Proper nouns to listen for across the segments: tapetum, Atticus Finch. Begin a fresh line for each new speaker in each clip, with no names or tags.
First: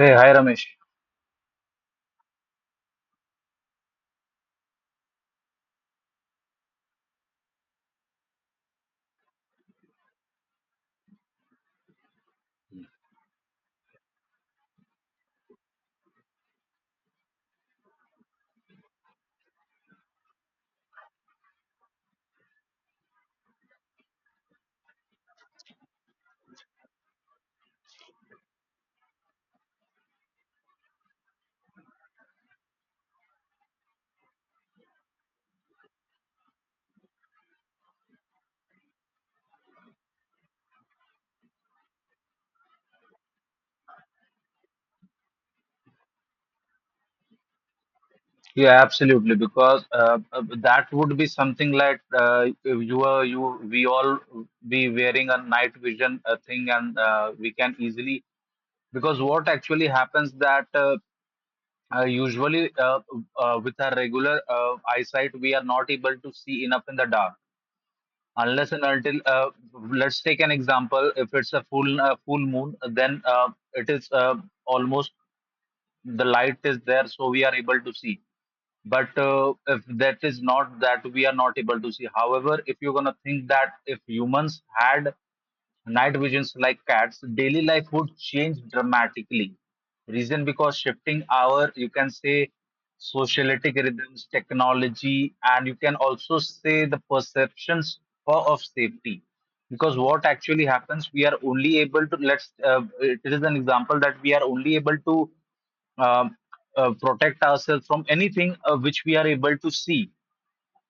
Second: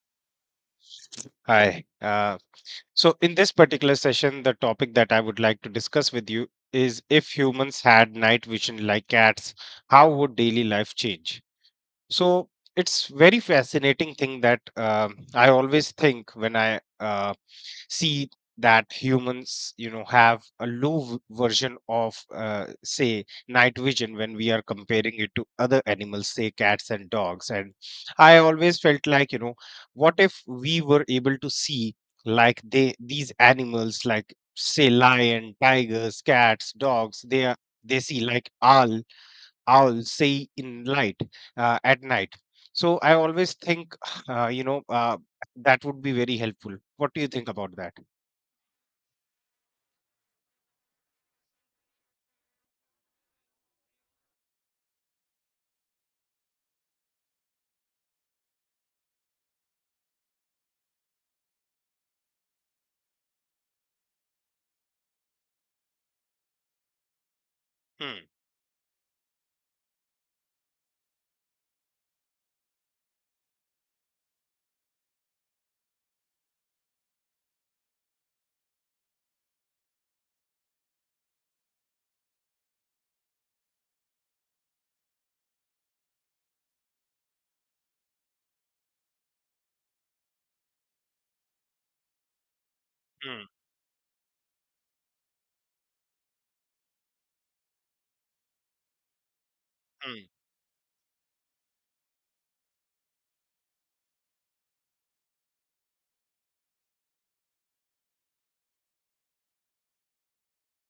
Hey, hi Ramesh.
Hi. So in this particular session, the topic that I would like to discuss with you is if humans had night vision like cats, how would daily life change? So it's very fascinating thing that I always think when I see that humans, you know, have a version of, say, night vision when we are comparing it to other animals, say cats and dogs. And I always felt like, you know, what if we were able to see like they these animals, like say lion, tigers, cats, dogs, they are they see like owl say in light at night. So I always think uh, you know uh, that would be very helpful. What do you think about that?
Yeah, absolutely. Because that would be something like you we all be wearing a night vision thing, and we can easily because what actually happens that usually with our regular eyesight we are not able to see enough in the dark
Hmm.
unless and until let's take an example. If it's a full moon, then it is almost the light is there, so we are able to see but if that is not that we are not able to see. However, if you're going to think that if humans had night visions like cats, daily life would change dramatically. Reason, because shifting our, you can say,
Hmm.
socialitic rhythms, technology, and you can also say the perceptions of safety. Because
Hmm.
what actually happens, we are only able to, let's, it is an example that we are only able to um, protect ourselves from anything which we are able to see,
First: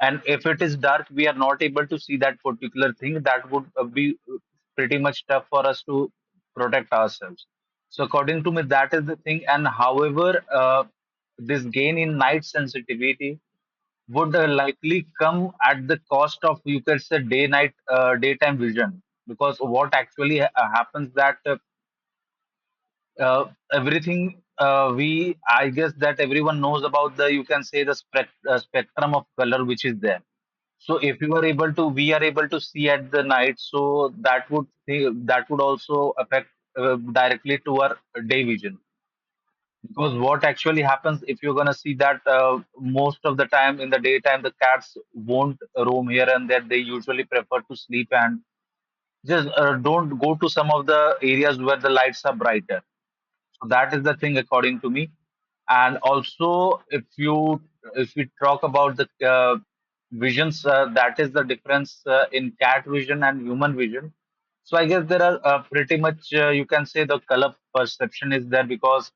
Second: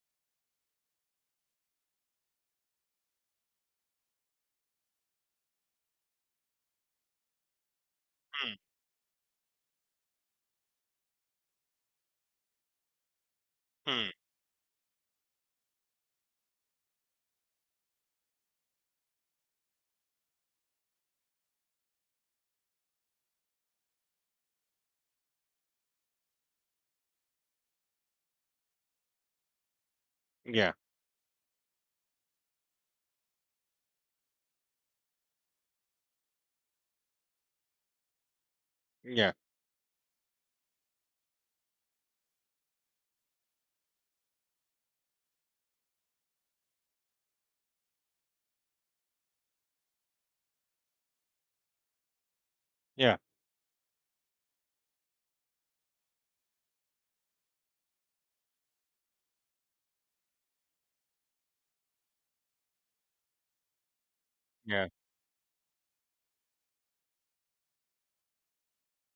and if it is dark we are not able to see that particular thing. That would be pretty much tough for us to protect ourselves. So according to
Hmm.
me that is the thing, and however, this gain in night sensitivity
Hmm.
would likely come at the cost of, you could say, daytime vision, because what actually happens that uh, everything we, I guess that everyone knows about the, you can say, the spectrum of color which is there.
Yeah.
So if you are able to, we are able to see at the night, so that would, that would also affect directly to our day vision.
Yeah.
Because what actually happens, if you're gonna see that most of the time in the daytime the cats won't roam here and there. They usually prefer to sleep and just don't go to some of the areas where the lights are brighter.
Yeah.
So that is the thing according to me. And also, if we talk about the visions, that is the difference in cat vision and human vision. So I
Yeah.
guess there are pretty much, you can say, the color perception is there, because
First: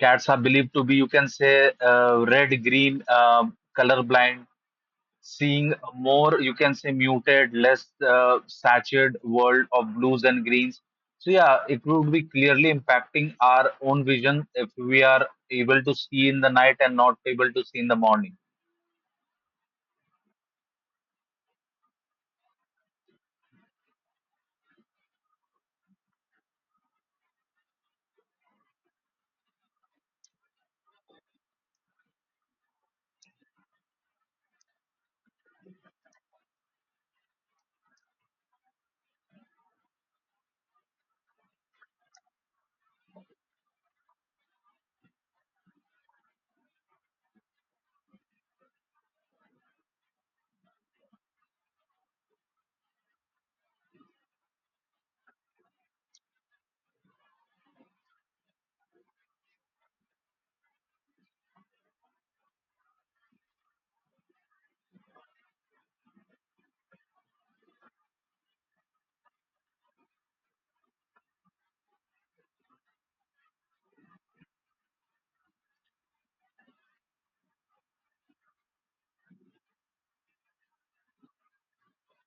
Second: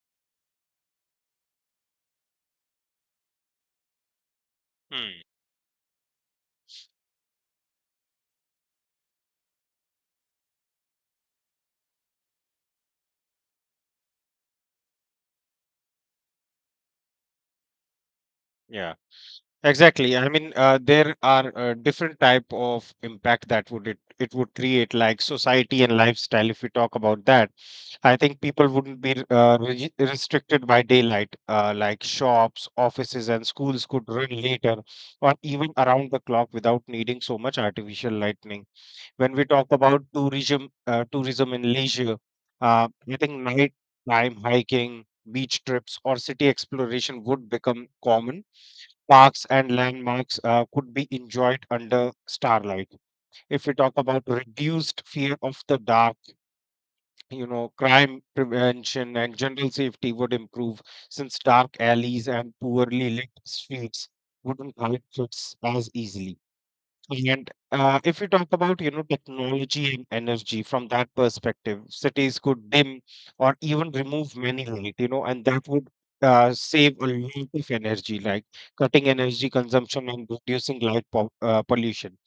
cats are believed to be, you can say, red, green, color blind,
Hmm.
seeing more, you can say, muted, less saturated world of blues and greens. So yeah, it would be clearly impacting our own vision if we are able to see in the night and not able to see in the morning.
Yeah, exactly. I mean, there are different type of impact that would it it would create, like society and lifestyle. If we talk about that, I think people wouldn't be restricted by daylight. Like shops, offices, and schools could run later or even around the clock without needing so much artificial lightning. When we talk about tourism, tourism and leisure, I think night time hiking, beach trips, or city exploration would become common. Parks and landmarks could be enjoyed under starlight. If we talk about reduced fear of the dark, you know, crime prevention and general safety would improve, since dark alleys and poorly lit streets wouldn't hide kids as easily. And if we talk about, you know, technology and energy from that perspective, cities could dim or even remove many light, you know, and that would save a lot of energy, like cutting energy consumption and reducing light po pollution.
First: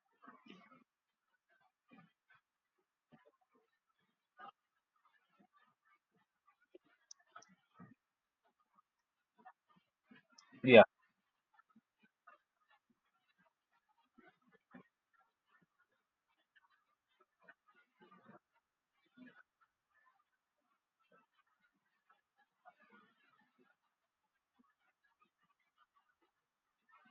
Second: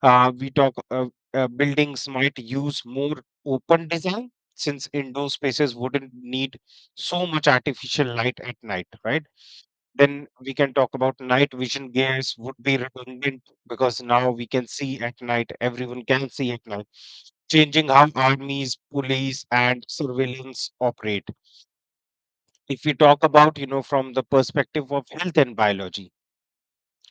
We talk Buildings might use more open design, since indoor spaces wouldn't need so much artificial light at night, right? Then we can
Yeah.
talk about night vision gears would be redundant because now we can see at night, everyone can see at night, changing how armies, police, and surveillance operate. If we talk about, you know, from the perspective of health and biology,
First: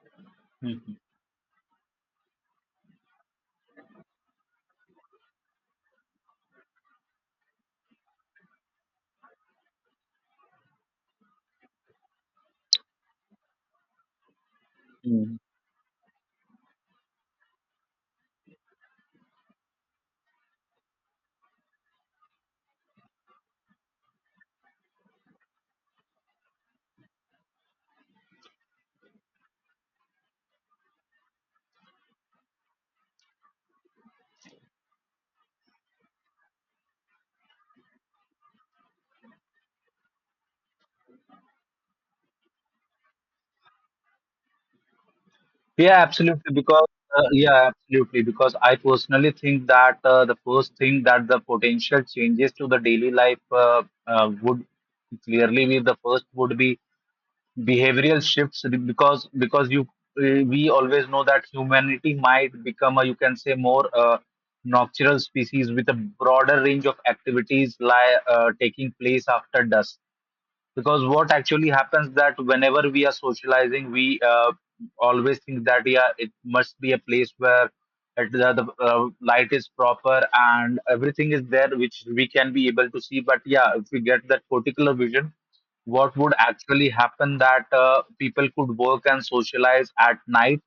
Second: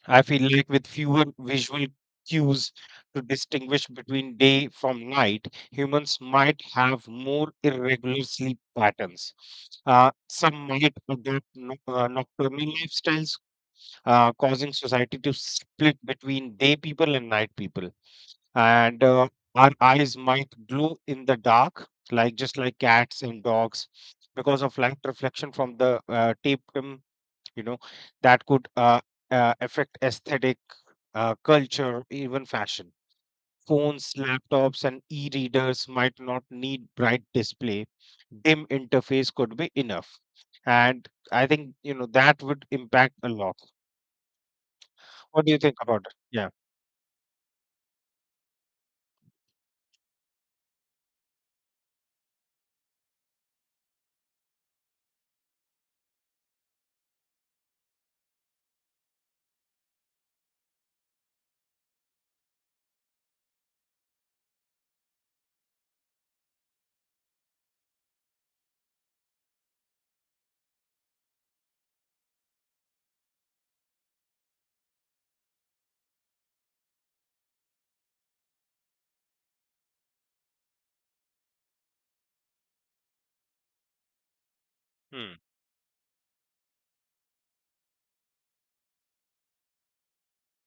I feel like with
Mhm.
fewer visual cues to distinguish between day from night, humans might have more irregular sleep patterns. Some might adopt nocturnal lifestyles, causing society to
Mhm.
split between day people and night people. And our eyes might glow in the dark, like just like cats and dogs, because of light reflection from the tapetum. You know, that could affect aesthetic, culture, even fashion. Phones, laptops, and e-readers might not need bright display. Dim interface could be enough. And I think, you know, that would impact a lot. What do you think
Yeah,
about it? Yeah.
absolutely. Because Yeah, absolutely. Because I personally think that the first thing, that the potential changes to the daily life would clearly be, the first would be behavioral shifts, because you we always know that humanity might become, a you can say, more nocturnal species with a broader range of activities taking place after dusk, because what actually happens that whenever we are socializing we always think that yeah, it must be a place where it, the light is proper and everything is there which we can be able to see. But yeah, if we get that particular vision,
Hmm.
what would actually happen that people could work and socialize at night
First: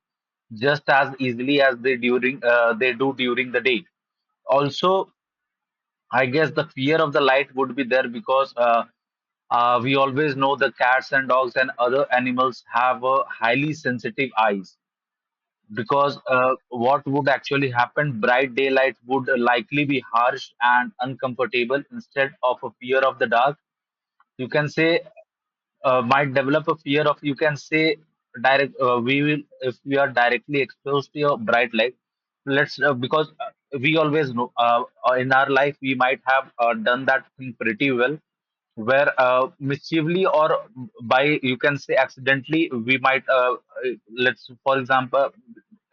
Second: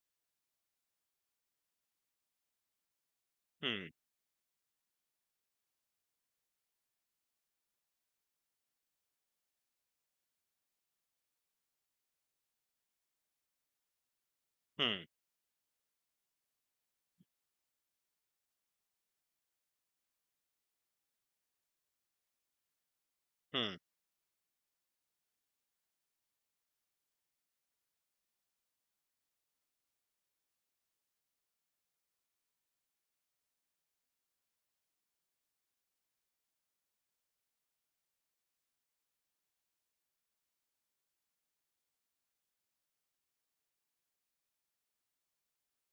just as easily as they during they do during the day.
Hmm.
Also I guess the fear of the light would be there, because we always know the cats and dogs and other animals have a highly sensitive eyes,
Hmm.
because what would actually happen, bright daylight would likely be harsh and uncomfortable instead of a fear of the dark.
Mm.
You can say might develop a fear of, you can say, direct we will, if we are directly exposed to your bright light. Let's, because we always know in our life we might have done that thing pretty well, where mischievely or by, you can say, accidentally we might uh, let's, for example,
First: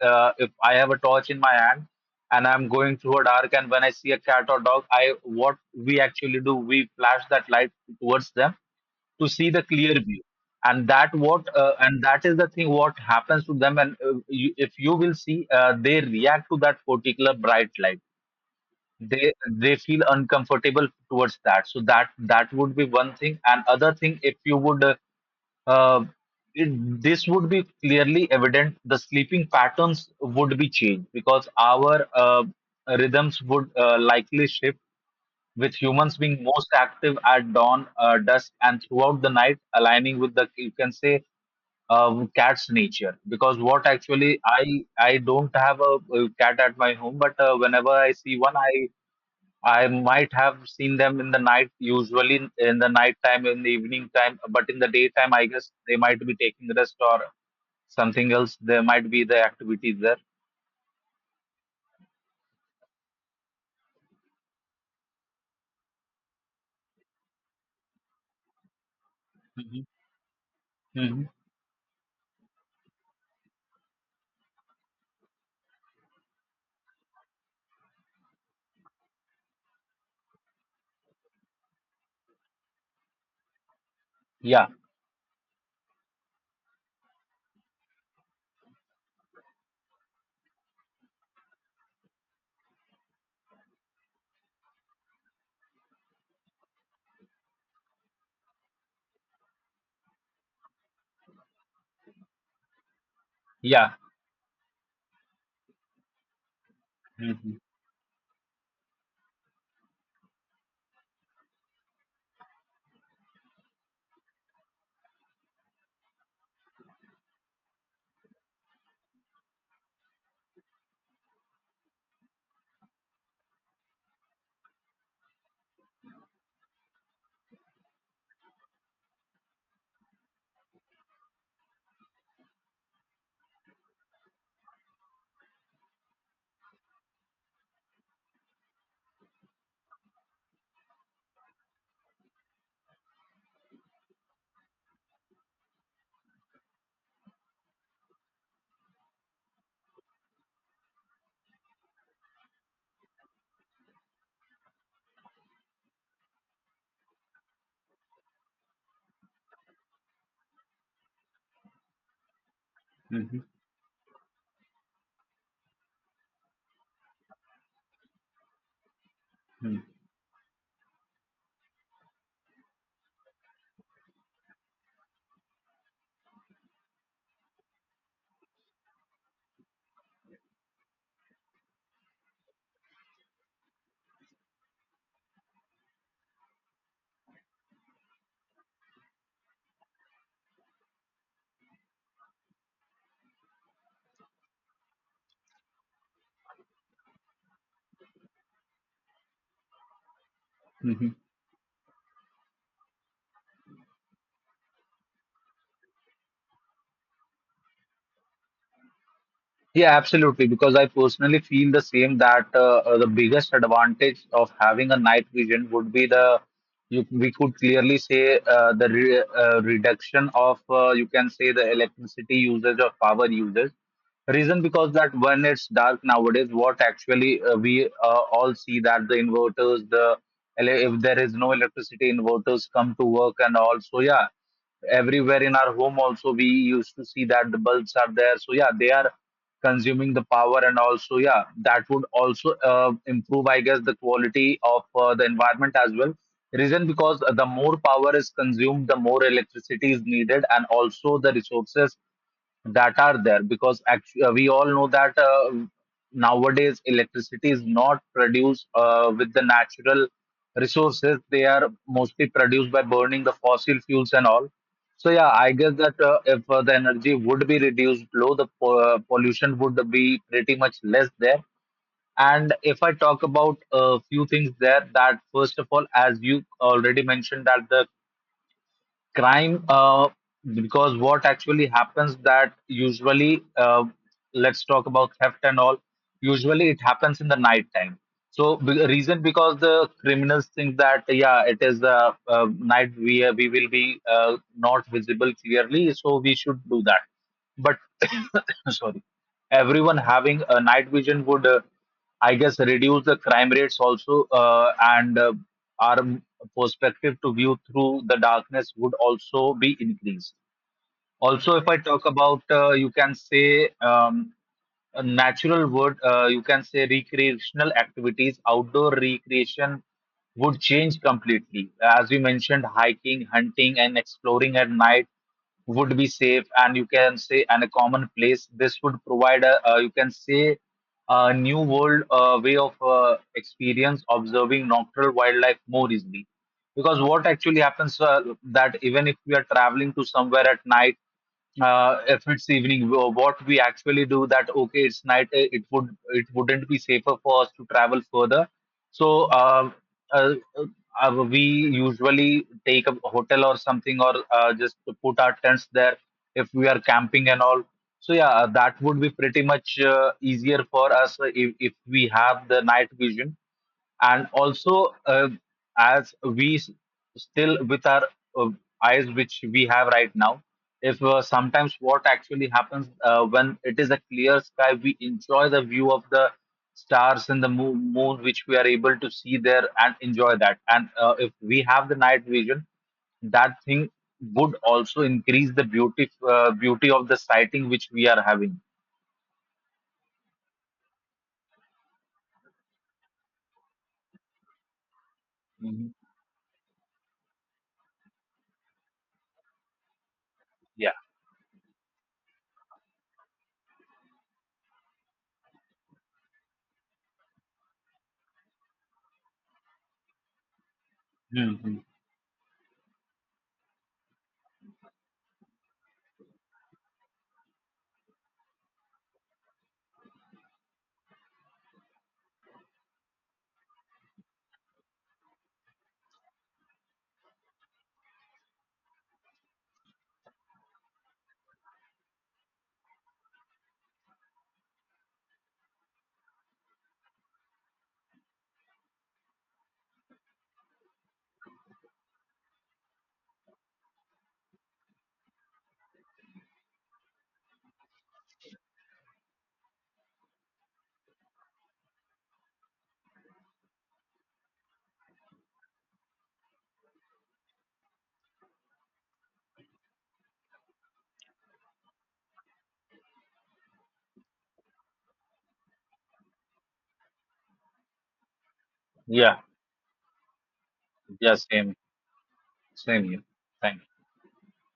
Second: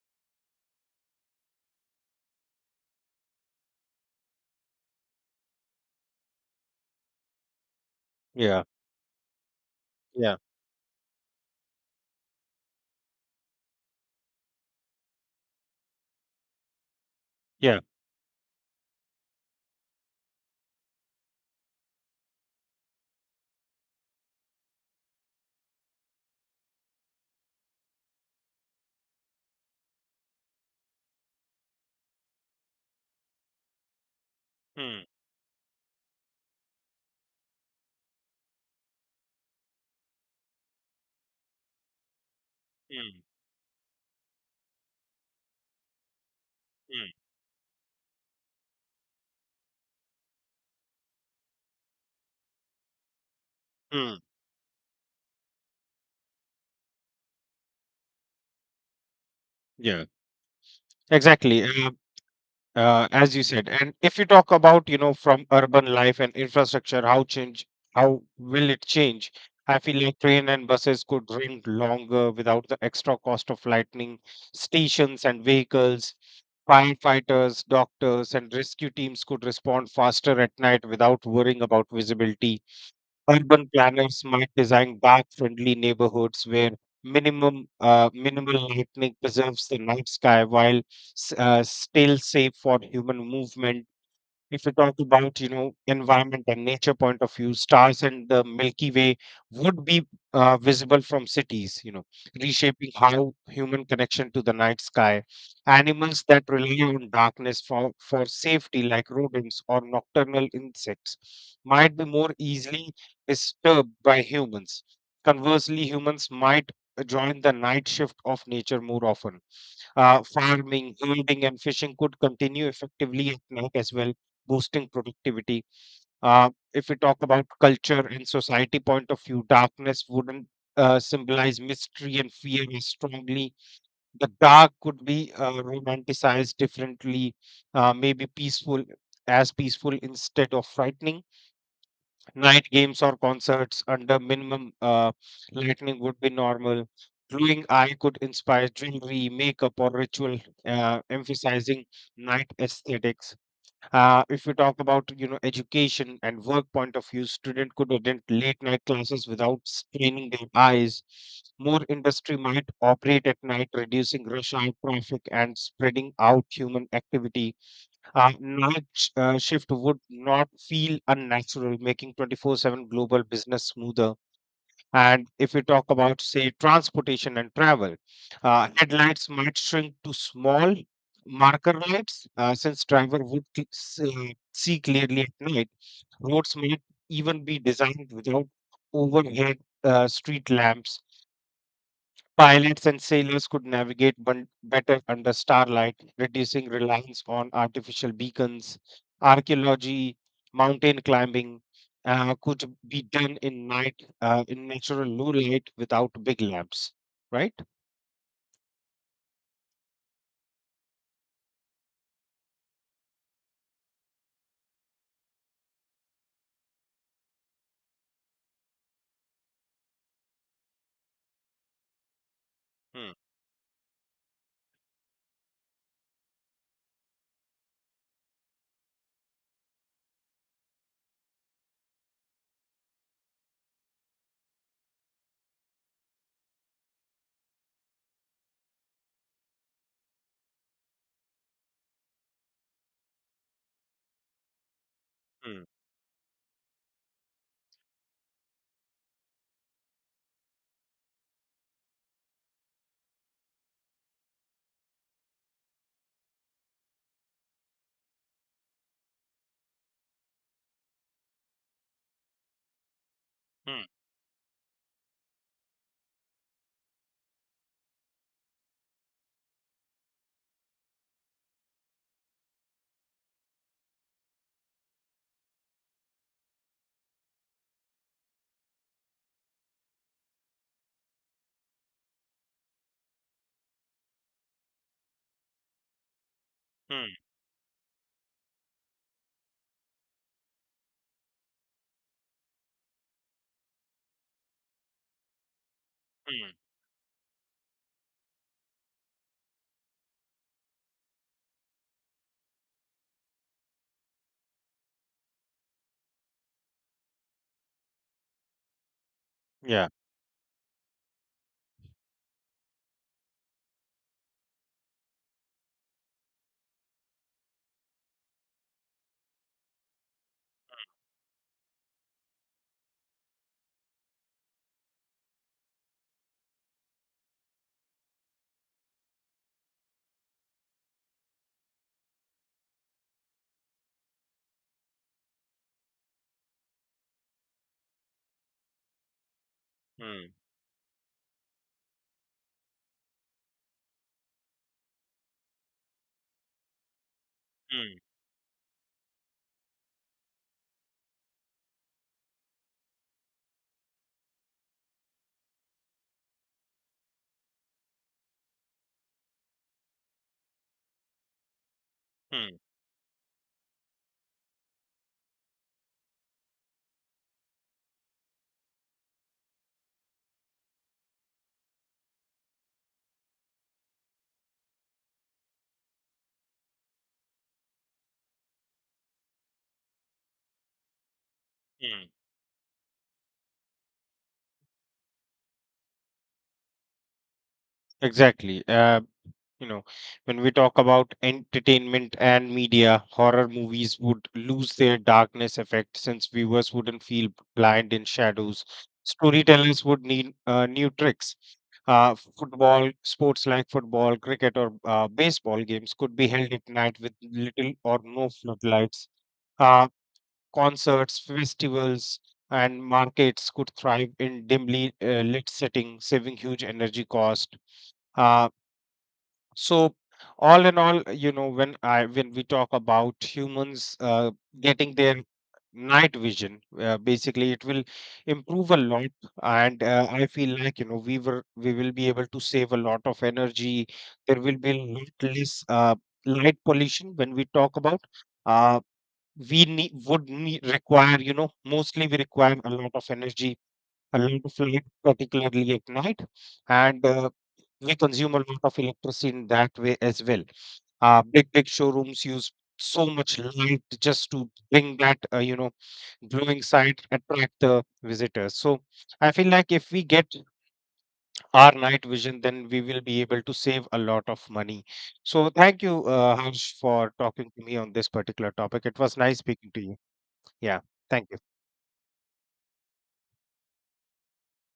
if I have a torch in my hand and I'm going through a dark and when I see a cat or dog, I, what we actually do, we flash that light towards them
Yeah,
to see the clear view.
yeah,
And that is the thing what happens to them, and you, if you will see they react to that particular bright
yeah.
light. They feel uncomfortable towards that, so that, that would be one thing. And other thing, if you would uh, it, this would be clearly evident the sleeping patterns would be changed, because our rhythms would likely shift,
Hmm.
with humans being most active at dawn, dusk, and throughout the night, aligning with the, you can say, cat's nature.
Hmm.
Because what actually, I don't have a, cat at my
Hmm.
home, but whenever I see one, I might have seen them in the night, usually in the night time, in the evening
Mm.
time, but in the daytime, I guess they might be taking rest or something else. There might be the activities
Yeah,
there.
exactly. And, as you said, and if you talk about, you know, from urban life and infrastructure, how change, how will it change? I
Hmm.
feel like train and buses
Hmm.
could run longer without the extra cost of lightning stations and vehicles. Firefighters, doctors, and rescue teams could respond faster at night without worrying about visibility. Urban planners might
Yeah,
design dark friendly neighborhoods where minimum minimal lighting preserves the night sky while still safe for human movement. If you talk about, you know, environment and nature point of view, stars and the Milky Way would be visible from cities, you know, reshaping how human
yeah.
connection to the night sky. Animals that rely on
Hmm.
darkness for safety, like rodents or nocturnal insects, might be more easily disturbed by humans. Conversely, humans might join the night shift of nature more often. Uh, farming, hunting, and fishing could continue effectively at night as well, boosting productivity. If we talk about culture and society point of view, darkness wouldn't symbolize mystery and fear as strongly. The dark could be romanticized differently, maybe peaceful as peaceful instead of frightening. Night games or concerts under minimum lighting would be normal. Glowing eye could inspire jewelry, makeup, or ritual, emphasizing night aesthetics. If we talk about, you know, education and work point of view, student could attend late night classes without straining their eyes. More industry might operate
Hmm.
at night, reducing rush hour traffic and spreading out human activity. Uh, shift would not feel unnatural, making 24/7 global business smoother. And if we talk about, say, transportation and travel, headlights might shrink to small marker lights, since driver would see clearly at night. Roads might even be designed without overhead street lamps. Pilots and sailors could navigate better under starlight, reducing reliance on artificial beacons. Archaeology, mountain
Hmm.
climbing could be done in night, in natural low light without big lamps, right?
Yeah, absolutely. Because I personally feel the same that the biggest advantage of having a night vision would be the, you, we could clearly say the reduction of, you can say, the electricity usage or
Hmm.
power usage. Reason because that when it's dark nowadays, what actually we all see, that the inverters, the if there is no electricity, inverters come to work, and also yeah, everywhere in our home also we used to see that the bulbs are there, so yeah they are consuming the power. And also yeah, that would also improve, I guess, the quality of the
Hmm.
environment as well, reason because the more power is consumed, the more electricity is needed, and also the resources that are there. Because actually we all know that nowadays electricity is not produced with the natural resources. They are mostly produced by burning the fossil
Hmm.
fuels and all. So yeah, I guess that if the energy would be reduced low, the pollution would be pretty much less there. And if I talk about a few things there, that first of all, as you already mentioned, that the crime, because what actually happens that usually, let's talk about theft and all, usually it
Hmm.
happens in the night time. So reason because the criminals think that yeah, it is night, we will be not visible clearly, so we
Hmm.
should do that. But sorry, everyone having a night vision would I guess reduce the crime rates also, and our perspective to view through the darkness would also be
Yeah.
increased. Also, if I talk about, you can say, a natural word, you can say recreational activities, outdoor recreation would change completely. As we mentioned, hiking, hunting, and exploring at night would be safe, and you can say, and a common place. This would provide a you can say, a new world way of experience, observing nocturnal wildlife more easily. Because what actually happens that even if we are traveling to
Hmm.
somewhere at night, if it's evening, what we actually do that, okay, it's night, eh, it would, it wouldn't be safer for us to
Hmm.
travel further. So uh, we usually take a hotel or something, or just to put our tents there if we are camping and all. So yeah, that would be pretty much easier for us if we have
Hmm.
the night vision. And also as we still with our uh, eyes which we have right now, if sometimes what actually happens when it is a clear sky, we enjoy the view of the stars and the moon which we are able to see there and enjoy that. And if we have the
Hmm.
night vision, that thing would also increase the beauty of the sighting which we are having.
Exactly. You know, when we talk about entertainment and media, horror movies would lose their darkness
Mhm.
effect, since viewers wouldn't feel blind in shadows. Storytellers would need new
Yeah.
tricks. Uh, football, sports like football, cricket, or baseball games could be held at night with little or no floodlights. Uh, concerts,
Hmm.
festivals, and markets could thrive in dimly lit setting, saving huge energy cost Uh, so, all in all, you know, when I when we talk about humans getting their night vision, basically it will improve a lot, and I feel like, you know, we will be able to save a lot of energy. There will be a lot less light pollution when we talk about. Uh, we need would need, require, you know, mostly we require a lot of energy, a lot of light, particularly at night, and we consume a lot of electricity in that way as well. Big big showrooms use so much light just to bring that you know, glowing side, attract the visitors. So I feel like if we get our night vision, then we will be able to save a lot of money. So thank you, Harsh, for talking to me on this particular topic. It was
Yeah,
nice speaking to you. Yeah, thank
yeah,
you.
same, same here, thank you.